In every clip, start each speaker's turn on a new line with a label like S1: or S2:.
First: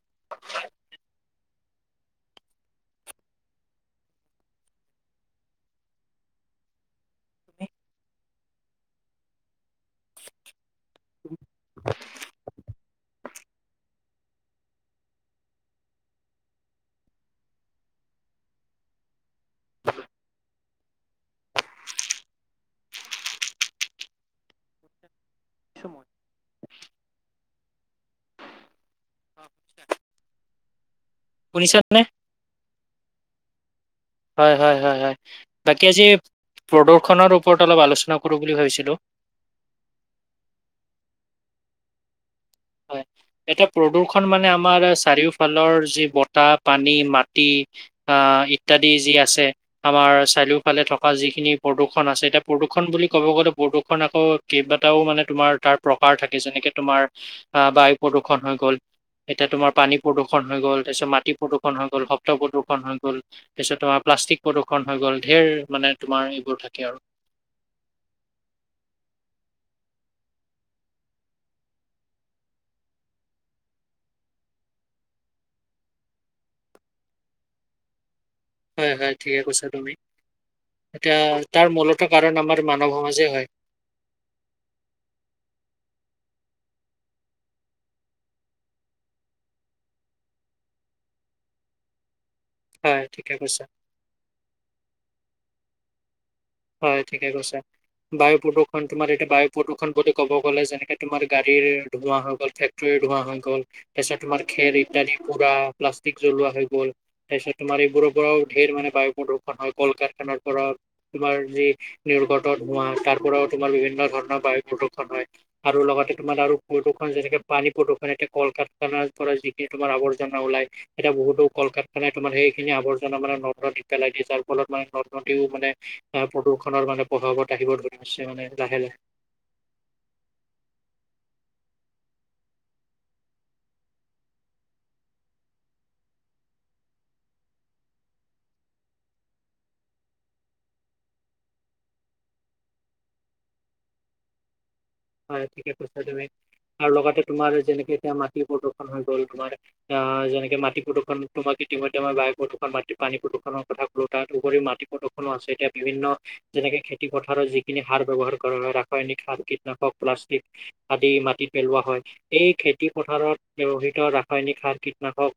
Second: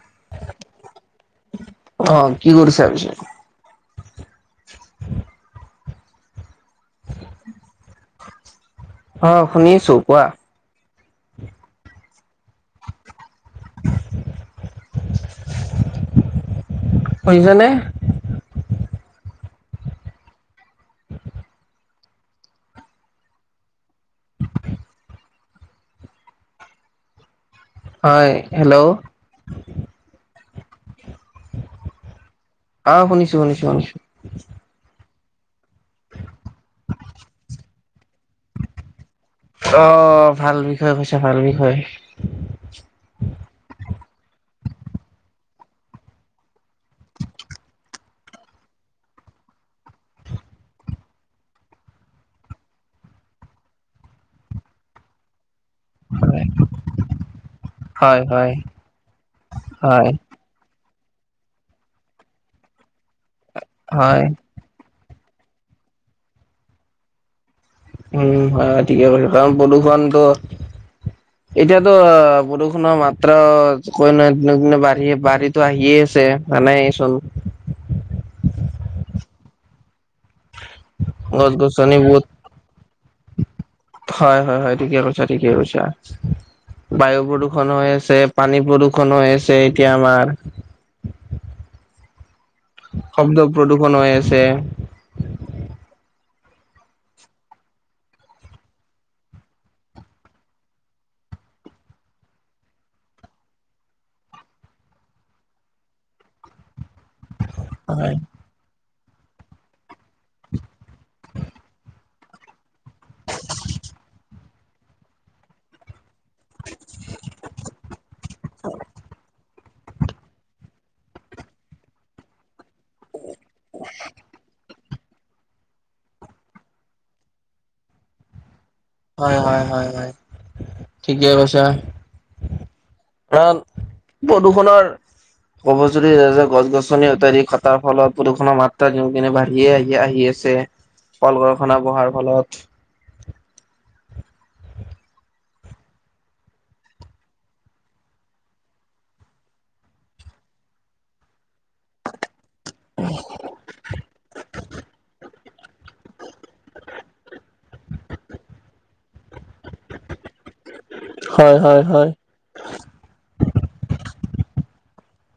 S1: [unintelligible]
S2: অহ কি কৰিছে পিছে? আহ শুনিছো কোৱা? [unintelligible] শুনিছা নে?
S1: কি সময়
S2: হয় হেল্ল'!
S1: শুনিছানে?
S2: অহ শুনিছো শুনিছো শুনিছো।
S1: হয় হয় হয় হয়, বাকী আজি প্ৰদূষনৰ ওপৰত অলপ আলোচনা নকৰো বুলি ভাবিছিলো।
S2: অহ ভাল বিষয়ে কৈছ ভাল বিষয়।
S1: হয়, এটা প্ৰদূষ দুখন আমাৰ চাৰিওফালৰ যি বতাহ, পানী, মাটি বা ইত্যাদি জী ই আছে, আমাৰ চাৰিওফালে থকা যিখিনি প্ৰদূষণ আছে এতিয়া প্ৰদূষণ বুলি ক'ব গলে প্ৰদূষণ অ কেইবাটাও মানে তোমাৰ তাৰ প্ৰকাৰ থাকে, যেনেকে তোমাৰ আহ বায়ু
S2: হয়
S1: প্ৰদূষণ
S2: হয়
S1: হৈ গ'ল, এতিয়া তোমাৰ পানী
S2: হয়
S1: প্ৰদূষণ হৈ গ হল তাৰপিছত মাটি প্ৰদূষণ হৈ গ'ল, শব্দ প্ৰদূষণ হৈ গল, পিছত তোমাৰ
S2: হয়
S1: প্লাষ্টিক প্ৰদূষণ হৈ গ'ল। ঢেৰ মানে তোমাৰ এইবোৰ থাকে আৰু।
S2: উম হয় ঠিকে কৈছে কাৰণ পলোছনটো এতিয়া ত প্ৰদুষুণৰ মাত্ৰা কৈ নহয় দিনক দিনে বাঢ়িয়ে বাঢ়ে তো আহিয়ে ছে মানাই চোন।
S1: হয় হয় ঠিকে কৈছা তুমি, এতিয়া
S2: গছ
S1: তাৰ
S2: গছনি
S1: মূলত
S2: বহুত
S1: কাৰণ আমাৰ মান মানৱ সমাজেই হয়।
S2: হয় হয় হয় ঠিকে কৈছা ঠিকেই কৈছা। বায়ু প্ৰদূষন হৈ আছে, পানী প্ৰদূষন হৈ আছে এতিয়া আমাৰ।
S1: [inaudible] হয় ঠিকে
S2: শব্দ
S1: কৈছা।
S2: প্ৰদূষণ হৈ আছে
S1: হয় ঠিকে কৈছা। বায়ু প্ৰদূষণ, তোমাৰ এতিয়া বায়ু প্ৰদূষণ বুলি ক'ব গলে যেনেকে তোমাৰ গাড়ীৰ ধোঁৱা হৈ গল, ফেক্টৰী ধোৱা হৈ গল, তাৰপিছত তোমাৰ খেৰ ইত্যাদি পুৰা প্লাষ্টিক জ্বলোৱা হৈ গল। তাৰপিছত তোমাৰ এইবোৰৰ
S2: হয়
S1: পৰাও ধেৰ মানে বায়ু প্ৰদূষন হয় কল কাৰখানাৰ পৰা তোমাৰ যি নিৰ্ঘট ধোঁৱা, তাৰপৰাও তোমাৰ বিভিন্ন ধৰণৰ বায়ু প্ৰদূষণ হয় আৰু লগতে তোমাৰ আৰু প্ৰদূষণ যেনেকে, পানী প্ৰদূষণ এতিয়া কল কাৰখানাৰ পৰা যিখিনি তোমাৰ আৱৰ্জনা ওলায় এতিয়া বহুতো কল -কাৰখানাই তোমাৰ সেইখিনি আৱৰ্জনা মানে নদ নদীত পেলাই দিয়ে, যাৰ ফলত মানে নদীও মানে আহ প্ৰদূষণৰ মানে প্ৰভাৱত আহিব ধৰিছে মানে লাহে লাহে।
S2: হয় হয় হয় হয়, ঠিকে কৈছা। ৰান প্ৰদূষণৰ কব যদি যে গছ -গছনি অতাৰি কটাৰ ফলত প্ৰদূষণৰ মাত্ৰা দিনক দিনে বাঢ়িয়ে আহি আহি আছে। চে, কল কৰখনা বহাৰ ফলত।
S1: [inaudible] হয় ঠিকে কৈছা তুমি। আৰু লগতে তোমাৰ যেনেকে এতিয়া মাটি প্ৰদূষন হৈ গ'ল, তোমাৰ অ যেনেকে মাটি প্ৰদূষন তোমাক ইতিমধ্যে মই বায়ু প্ৰদূষণ মাটি পানী প্ৰদূষণৰ কথা কলো তাত উপৰি মাটি প্ৰদূষণো আছে এতিয়া বিভিন্ন যেনেকে খেতি পথাৰত যিখিনি সাৰ ব্যৱহাৰ কৰা হয় ৰাসায়নিক সাৰ কীটনাশক প্লাষ্টিক আদি মাটিত পেলোৱা হয় এই খেতি পথাৰত ব্যৱহৃত ৰাখ সৈনিক হাৰ কীটনাশক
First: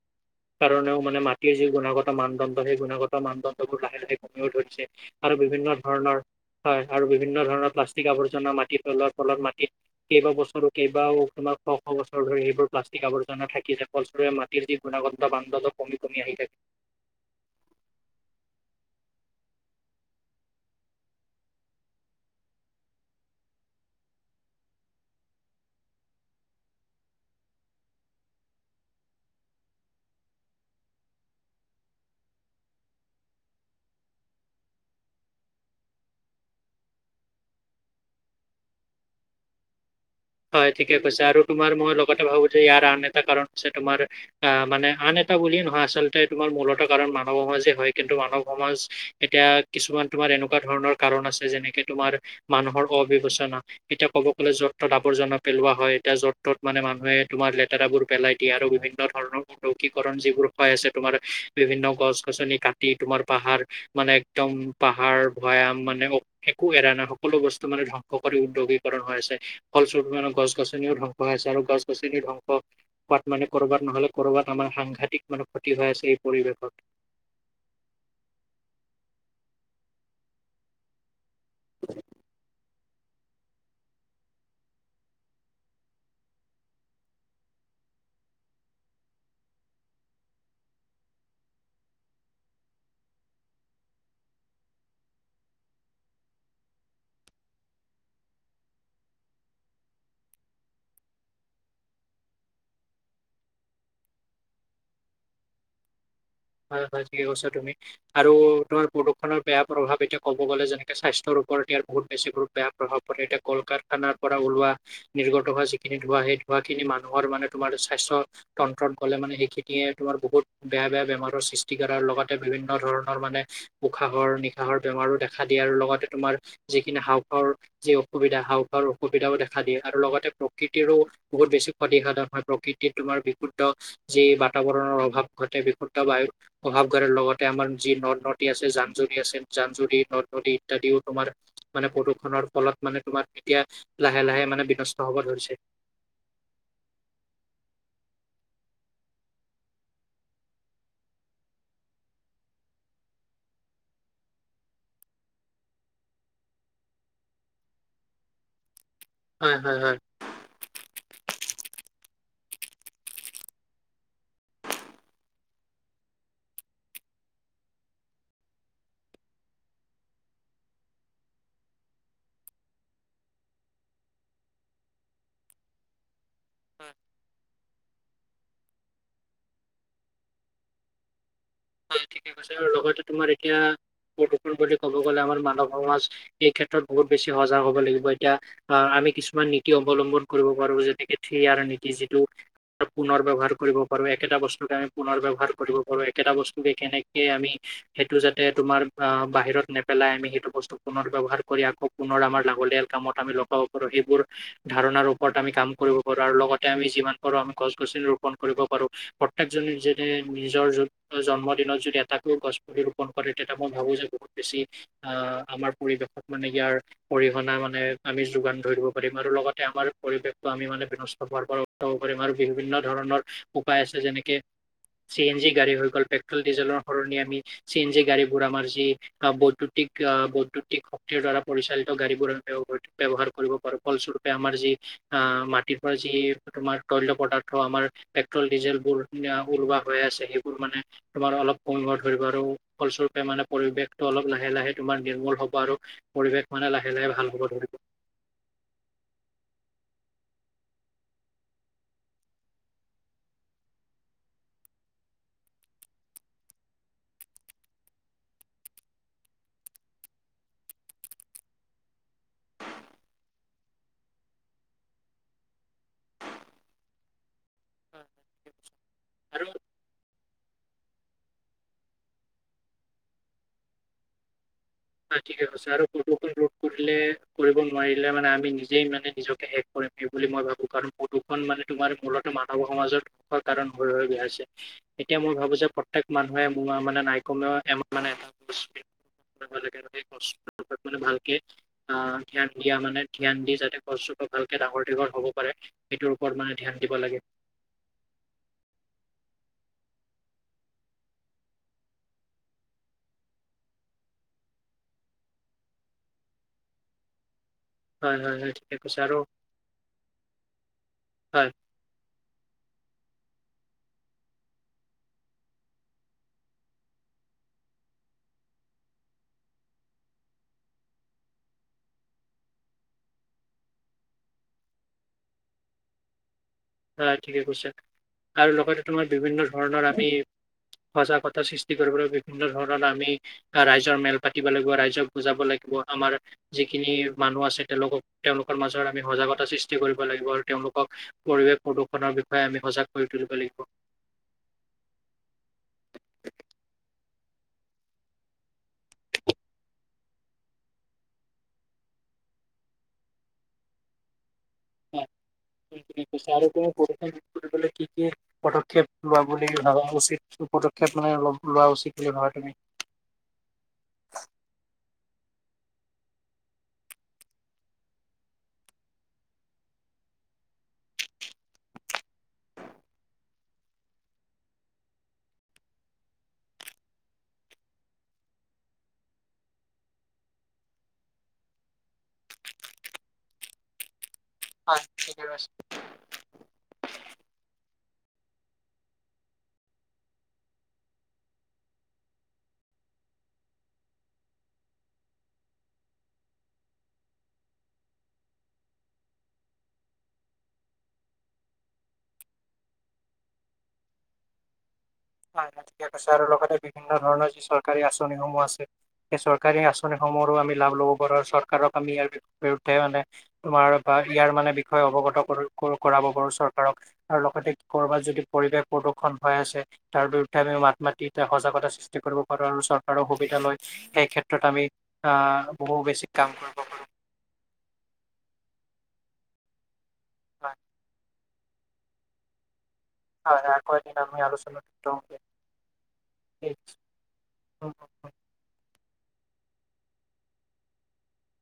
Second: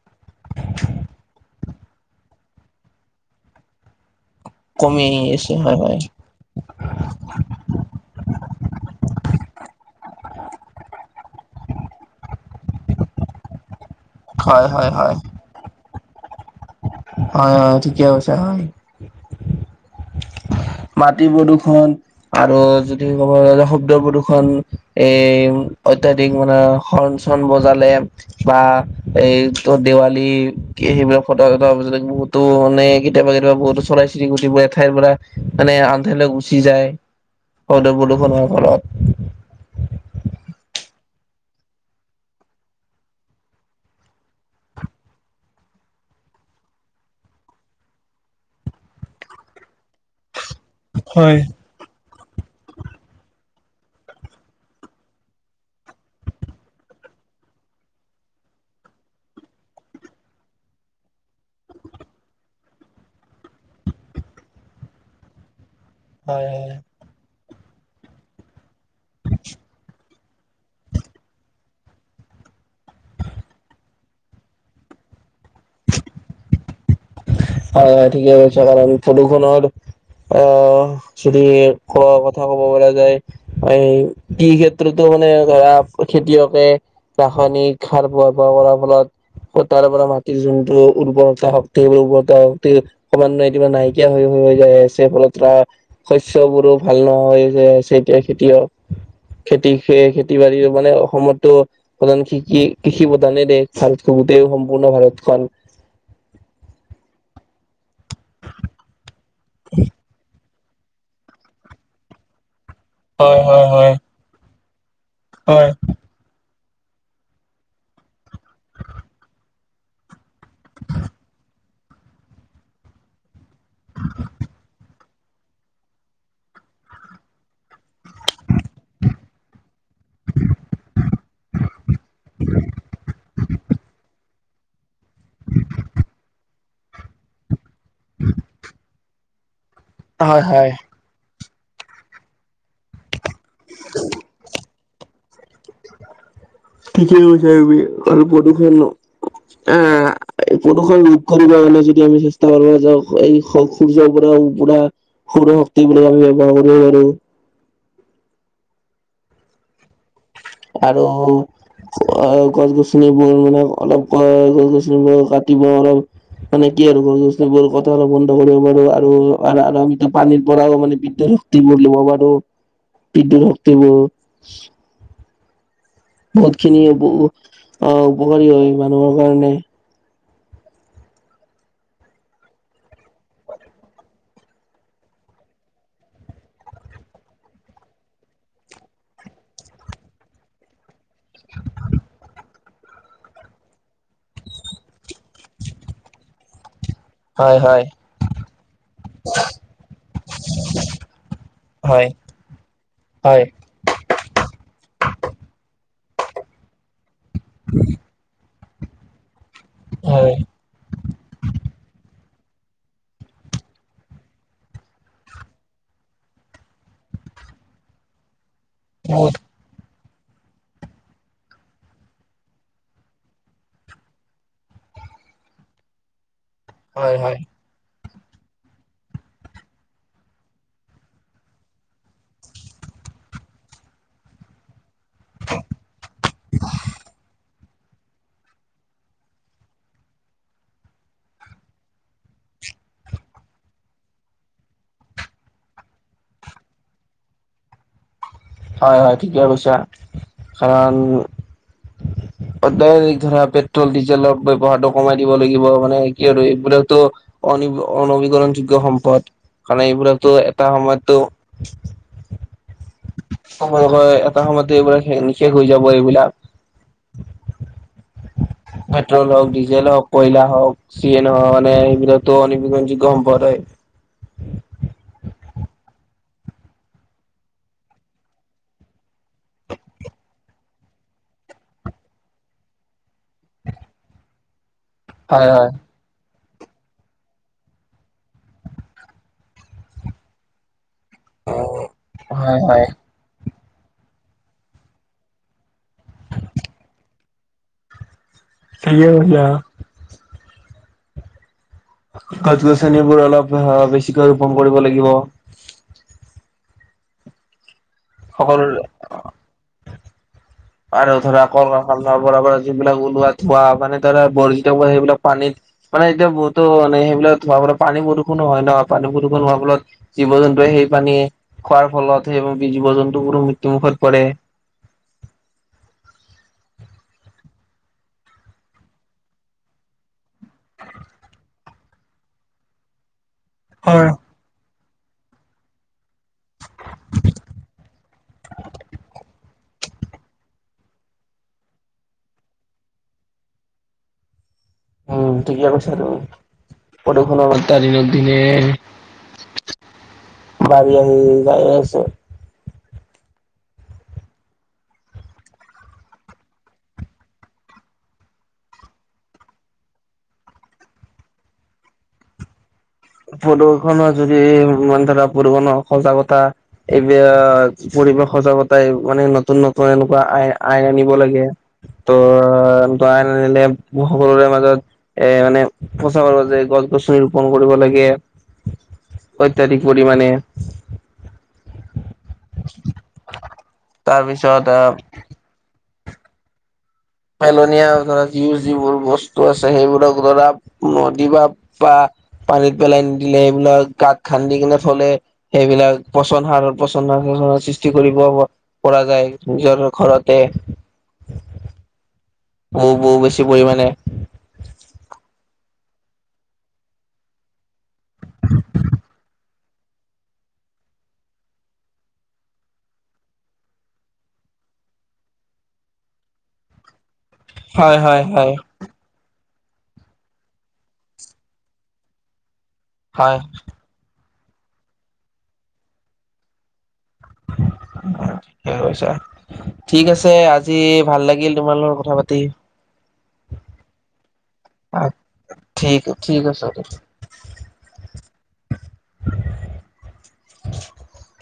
S1: কাৰণেও মানে মাটিৰ যি গুণাগত মানদণ্ড সেই গুণাগত মানদণ্ডবোৰ লাহে লাহে কম ধৰিছে
S2: কমি
S1: আৰু
S2: আহি আছে
S1: বিভিন্ন
S2: হয় হয়
S1: ধৰণৰ হয় আৰু বিভিন্ন ধৰণৰ প্লাষ্টিক আৱৰ্জনা মাটিৰ তলত কেইবা বছৰো কেইবাও তোমাৰ শ শ বছৰ ধৰি এইবোৰ প্লাষ্টিক আৱৰ্জনা থাকি যাব ফলসৰৰে
S2: হয়
S1: মাটিৰ যি
S2: হয় হয়
S1: গুণাগতা বান্ধড কমি কমি আহি থাকে
S2: হয় হয় ঠিকে কৈছে হয় মাটি প্ৰদূৰ্ষন আৰু যদি ক'ব য শব্দ প্ৰদূৰ্ষন এই অত্যাধিক মানে শন চন বজালে বা এইটো দেৱালী কি সেইবিলাক ফটকা চটকা পিছত বহুতো মানে কেতিয়াবা কেতিয়াবা বহুতো চৰাই চিৰিকটি বোৰ এঠাইৰ পৰা মানে আনঠাইলৈ গুচি যায় শদ প্ৰদূষনৰৰ ফলত
S1: হয় ঠিকে কৈছে আৰু তোমাৰ মই লগতে ভাবো যে ইয়াৰ আন এটা কাৰণ হৈছে তোমাৰ অ মানে আন এ এটা বুলিয়ে নহয় আচলতে তোমাৰ মূলত কাৰণ মানৱ সমাজে হয় কিন্তু মানৱ সমাজ এতিয়া কিছুমান তোমাৰ এনেকুৱা ধৰণৰ কাৰণ
S2: হয়।
S1: আছে যেনেকে তোমাৰ মানুহৰ অবিবেচনা তেতিয়া ক'ব গ'লে য'ত আৱৰ্জননা পেলোৱা হয় এতিয়া য' তত মানে মানুহে তোমাৰ লেতেৰাবোৰ পেলাই দিয়ে আৰু বিভিন্ন ধৰণৰ কৰণ যিবোৰ হৈ আছে তোমাৰ বিভিন্ন গছ গছনি কাটি তোমাৰ পাহাৰ মানে একদম পাহাৰ ভৈয়াম মানে
S2: হয়
S1: একো
S2: হয়
S1: এৰা নাই সকলো বস্তু মানে ধ্বংস কৰি উদ্যোগীকৰণ হৈ আছে। বিভিৰ গছ গছনিও ধ্বংস খাইছে আৰু গছ গছনি ধ্বংস। কাত মানে কৰবাত নহ'লে কৰবাত আমাৰ সাংঘাতিক মানে ক্ষতি হৈ আছে এই পৰিৱেশত।
S2: হয় ঠিকেই কৈছ কাৰণ প্ৰদুষণ হল আহ। যদি ক কথা ক'ব গলে। এ এই এই ক্ষেত্ৰতো মানে ধৰা খেতিয়কে। ৰাসায়নিক সাৰ ব্যৱহাৰ কৰাৰ ফলত সূতাৰ পৰা মাটিৰ জোনটো উৰ্বৰতা হ। সেইবোৰ কমানয়ে একা নাইকিয়া হৈ হৈ যায় আছে ফলত শস্যবোৰত। ভাল নহয় যে চেতিয়া খেতিয়ক। খেতি খ খেতি বাতি মানে অসমতো প্ৰধান কৃষি কৃষি প্ৰধানে দেশ ভাৰত। দেও সম্পূৰ্ণ ভাৰতখন।
S1: হয় হয় ঠিকে কৈছা তুমি আৰু তোমাৰ প্ৰদূষনৰ বেয়া প্ৰভাৱ এতিয়া ক'ব। ক'ব গ'লে যেনেক স্বাস্থ্যৰওপৰত ইয়াৰ বহুত বেছি বেয়া প্ৰভ প
S2: হয়
S1: এতিয়া কল
S2: হয় হয়
S1: কাৰখানাৰ পৰা ওলোৱা। নিৰ্গত হোৱা
S2: হয়
S1: যিখিনি ধোৱা সেই। ধোৱা খিনি মানুহৰ মানে তোমাৰ স্বাস্থ তন্ত্ৰত গ'লে মানে সেইখিনিয়ে তোমাৰ বহুত বেয়া বেয়া বেমাৰ। সৃষ্টি কৰাৰ লগতে বিভিন্ন ধৰণৰ মানে উশাহৰ নিশাহৰ বেমাৰো দেখা। খা দিয়ে আৰু লগতে তোমাৰ যিখিনি হাও খৰ। যি অসুবিধা হাঁওফাঁওৰ অসুবিধাও দেখা দিয়ে আৰু লগতে প্ৰকৃতিৰো বহুত বেছি ক্ষতি সাধন হয় প্ৰকৃতি। এ তোমাৰ বিশুদ্ধ যি বা। বাতাবৰণৰ অভাৱ ঘটে বিশুদ্ধ বায়ু অভাৱ ঘটে লগতে আমাৰ যি নদ নদী আছে জান জৰি আছে। জান জুৰি নদ
S2: হয়
S1: নদী
S2: হয়
S1: ইত্যাদিও তোমাৰ মানে প্ৰদূষণৰ ফলত। মানে তোমাৰ এতিয়া লাহে লাহে মানে বিনষ্ট হব ধৰিছে।
S2: ঠিকেই কৈছে আপুনি। হেল্ল'। অ প্ৰদূষণ ৰোধ কৰিব কাৰণে যদি আমি চেষ্টা কৰিব যাওক এই সূৰ্যৰ ওপৰত। পুৰা শৌৰ শক্তি বুলি আমি ব্যৱহাৰ কৰিব পাৰো।
S1: হয় হয় হয়।
S2: আৰু। অ গছ গছনিবোৰ মানে অলপ গছ গছনিবোৰ কাটিব অলপ। মানে কি আৰু গছ গছ বোৰ কথা অলপ বন্ধ কৰিব পাৰো আৰু আমিতো পানীৰ পৰাও মানে বিদ্যুত। শক্তি বলোবাৰো বিদ্যুত শক্তি ব। বহুত খিনি আহ উপকাৰী হয় মানুহৰ কাৰণে।
S1: হয় ঠিকে কৈছে আৰু লগতে তোমাৰ এতিয়া। প্ৰদূষণ বুলি ক'ব গ'লে আমাৰ মানৱ সমাজ এই ক্ষেত্ৰত বহুত বেছি সজাগ হব লাগিব এতিয়া আ। আমি কিছুমান নীতি অৱলম্বন কৰিব পাৰো যেনেকে থ্ৰআৰ নীতি যিটো। পুনৰ ব ব্যৱহাৰ কৰিব পাৰো একেটা বস্তুকে আমি পুনৰ ব্যৱহাৰ কৰিব পাৰো একেটা বস্তুকে কেনেকে। আমি
S2: হয় হয়
S1: সেইটো যাতে তোমাৰ আহ বাহিৰত নেপেলাই আমি সেইটো বস্তু পুনৰ ব্য়ৱহাৰ কৰি আকৌ।
S2: হয়
S1: আমাৰ লাগলিয়াল কামত আমি
S2: হয়
S1: লগাব পাৰো সেইবোৰ ধাৰণাৰ ওপৰত আমি কাম কৰিব। কৰ আৰু লগতে আমি যিমান পাৰো আমি গছ গছনি ৰৰুপন কৰিব পাৰো। এক জনে যেনে
S2: হয়
S1: নিজৰ যত। জন্ম দিনত যদি এটাকও গছ পুলি ৰোপন কৰে তেতিয়া মই ভাবো যে বহুত বেছি আমাৰ পৰিবেশত। মানে ইয়াৰ অৰিহনাা মানে আমি যোগান ধৰিব পাৰিম আৰু লগতে আমাৰ। পৰিৱেশটো আমি মানে বিন হোৱাৰ পৰা উাব কৰিাৰম আৰু বিভিন্ন ধৰণৰ উপায় আছে যেনেকে। চি এন জি গাড়ী হৈ গ' পেট্ৰল ডিজেলৰ সলনি
S2: হয়
S1: আমি
S2: হয়
S1: চি এন জি গাড়ী। আমাৰ যি বৈদ্যুতিক আ বৈদ্যুতিক শক্তিৰ দ্বাৰা পৰিচালিত গাড়ী বোৰৰ ব্যৱ ব্যৱহাৰ। কৰিব পাৰো ফলস্বৰূপে আমাৰ যি আ মাটিৰ পৰা যি তোমাৰ তৈল পদাৰ। থ আমাৰ পেট্ৰল ডিজেল বোৰ যি ওলোৱা হৈ আছে সেইবোৰ মানে। তোমাৰ অলপ কমিব ধৰিব আৰু ফলস্বৰূপে মানে পৰিৱেশটো অলপ লাহে লাহে তোমাৰ নিৰ্মূল হব আৰু। পৰিৱেশ মানে লাহে লাহে ভাল হ'ব ধৰিব।
S2: হয় হয় ঠিকে কৈছা কাৰণ।
S1: [inaudible]
S2: ডাইৰেক্ট ধৰা পেট্ৰল ডিজেলৰ ব্যৱহাৰটো কমাই দিব লাগিব। মানে কি আৰু এইবোৰাকতো অনবীকৰণযোগ্য সম্পদ। কাৰণ এইবিলাকতো এটা সময়ততো য় হয় এটা সময়তে এইবোৰক নিশেখ- হৈ যাব এইবিলাক, পেট্ৰল হওক
S1: আৰু
S2: ডিজেল হওক। কইলা হওক, চি এন হ এইবিলাক ত অনৱীকৰণযোগ্য সম্পদ হয়।
S1: হয় ঠিকে কৈছে আৰু প্ৰদূষণ ৰোধ কৰিলে কৰিব নোৱাৰিলে মানে আমি নিজেই মানে নিজকে শেষ কৰি- বুলি মই ভাবো। কাৰণ প্ৰদূষণ মানে তোমাৰ মূলত মানৱৰ সমাজত কাৰণ হৈ হৈ বি হৈছে। এতিয়া মই
S2: হয়
S1: ভাবো যে
S2: হয়।
S1: প্ৰত্যেক মানুহ ম মানে নাইকমেও [unintelligible] মানে এটা বস্ত [unintelligible] মানে ভালকে অ ধ্যান
S2: হয়
S1: দিয়া
S2: হয়
S1: মানে ধ্যান দি যাতে বস্তুটো ভালকে ডাঙৰ দীঘল হ'ব পাৰে। সেইটোৰ ওপৰত মানে ধ্যান দিব লাগে।
S2: সে ভয়া [unintelligible] গছ গছনিবোৰ অলপ বেছিকৈ ৰোপন কৰিব লাগিব।
S1: হয় হয় হয়
S2: সকলো
S1: ঠিকে কৈছা আৰু
S2: আৰু‌ ধৰা
S1: হয়
S2: কল কাৰখানাৰ পৰা ওলোৱা যিবিলাক ওলোৱা, ধোৱা, মানে ধৰা বৰজ সেইবিলাক পানী মানে এতিয়া বহুতো মানে সেইবিলাক ধোৱা পৰা পানী প্ৰদূষণ নহয় ন। পানী প্ৰদূষণ হোৱাৰ ফলত জীৱ জন্তুৱে সেই পানীয়ে খোৱাৰ ফলত বি জীৱ জন্তু পুৰো মৃত্যুমুখত পৰে।
S1: [inaudible] হয় ঠিকে কৈছে আৰু লগতে তোমাৰ বিভিন্ন ধৰণৰ আমি সজাগতা সৃষ্টি কৰিবলৈ বিভিন্ন ধৰণৰ আমি ৰাইজৰ
S2: হয়।
S1: মেল পাতিব লাগিব। ৰাইজ- ক বুজাব লাগিব। আমাৰ যিখিনি মানুহ আছে তেওঁলোকক তেওঁলোকৰ মাজত আমি সজাগতা সৃষ্টি কৰি- ব লাগিব আৰু তেওঁলোকক পৰিৱেশ প্ৰদূষণৰ বিষয়ে আমি সজাগ কৰি তুলিব লাগিব।
S2: কদখনম তাৰ দনৰক দিন [unintelligible] বাৰী আহি যায়ে আছে।
S1: হয়। প প [unintelligible] কি কি পদক্ষেপ লোৱা বুলি ভাবা উচিত পদক্ষেপ মানে অলপ লোৱা উচিতে ধৰা তুমি?
S2: প্ৰদূষণৰ যদি মানে ধৰা প্ৰদূষণৰ সজাগতা এইব- সজাগত মানে নতুন নতুন এনেকুৱা আই আন লাগে। ত বা এনে সকলোৰে মাজত এ মানে প্ৰচাৰ কৰে যে গছ -গছনি ৰুপন কৰিব লাগে। কে অত্যাধিক পৰিমাণে [inaudible] তাৰপিছত অহ
S1: তুমি
S2: পেলনীয়া ধৰা যি - যিবোৰ বস্তু আছে সেইবোৰক ধৰা নদী বা- বা পানীত পেলাই নিদিলে সেইবিলাক গাত খান্দি কেনে থলে, সেইবিলাক পচন সাৰত পচন [unintelligible] সৃষ্টি কৰিব পৰা যায় নিজৰ ঘৰতে।
S1: [inaudible]
S2: বহু -বহু বেছি পৰিমানে
S1: হয় -হয় ঠিকে কৈছা আৰু লগতে বিভিন্ন ধৰণৰ যি চৰকাৰী আঁচনিসমূহ আছে সেই চৰকাৰী আঁচনি সমূহৰো লাভ লব পাৰোঁ চৰকাৰক আমি ই বিৰুদ্ধে মানে তোমাৰ ইয়াৰ মানে বিষয়ে অবগত কৰো কৰাব পাৰো চৰকাৰক আৰু লগতে
S2: হয়
S1: কৰবাত যদি
S2: হয় হয়
S1: পৰিৱেশ প্ৰদূষন হৈ আছে তাৰ বিৰুদ্ধে আমি মাত মাতি এ সজাগতা সৃষ্টি কৰিব পাৰোঁ আৰু চৰকাৰৰ
S2: হয়
S1: সুবিধা লৈ সেইক্ষেত্ৰত ক্ষেত্ৰত আমি আহ বহু বেছি কাম কৰিব পাৰোঁ।
S2: হয় ঠিকে কৈছা। ঠিক আছে আজি ভাল লাগ গিল তোমাৰ লগত কথা পাতি।
S1: হয়- হয় আকৌ এদিন আমি আলোচনা [unintelligible]
S2: ঠিক -ঠিক আছে
S1: উম।
S2: [inaudible]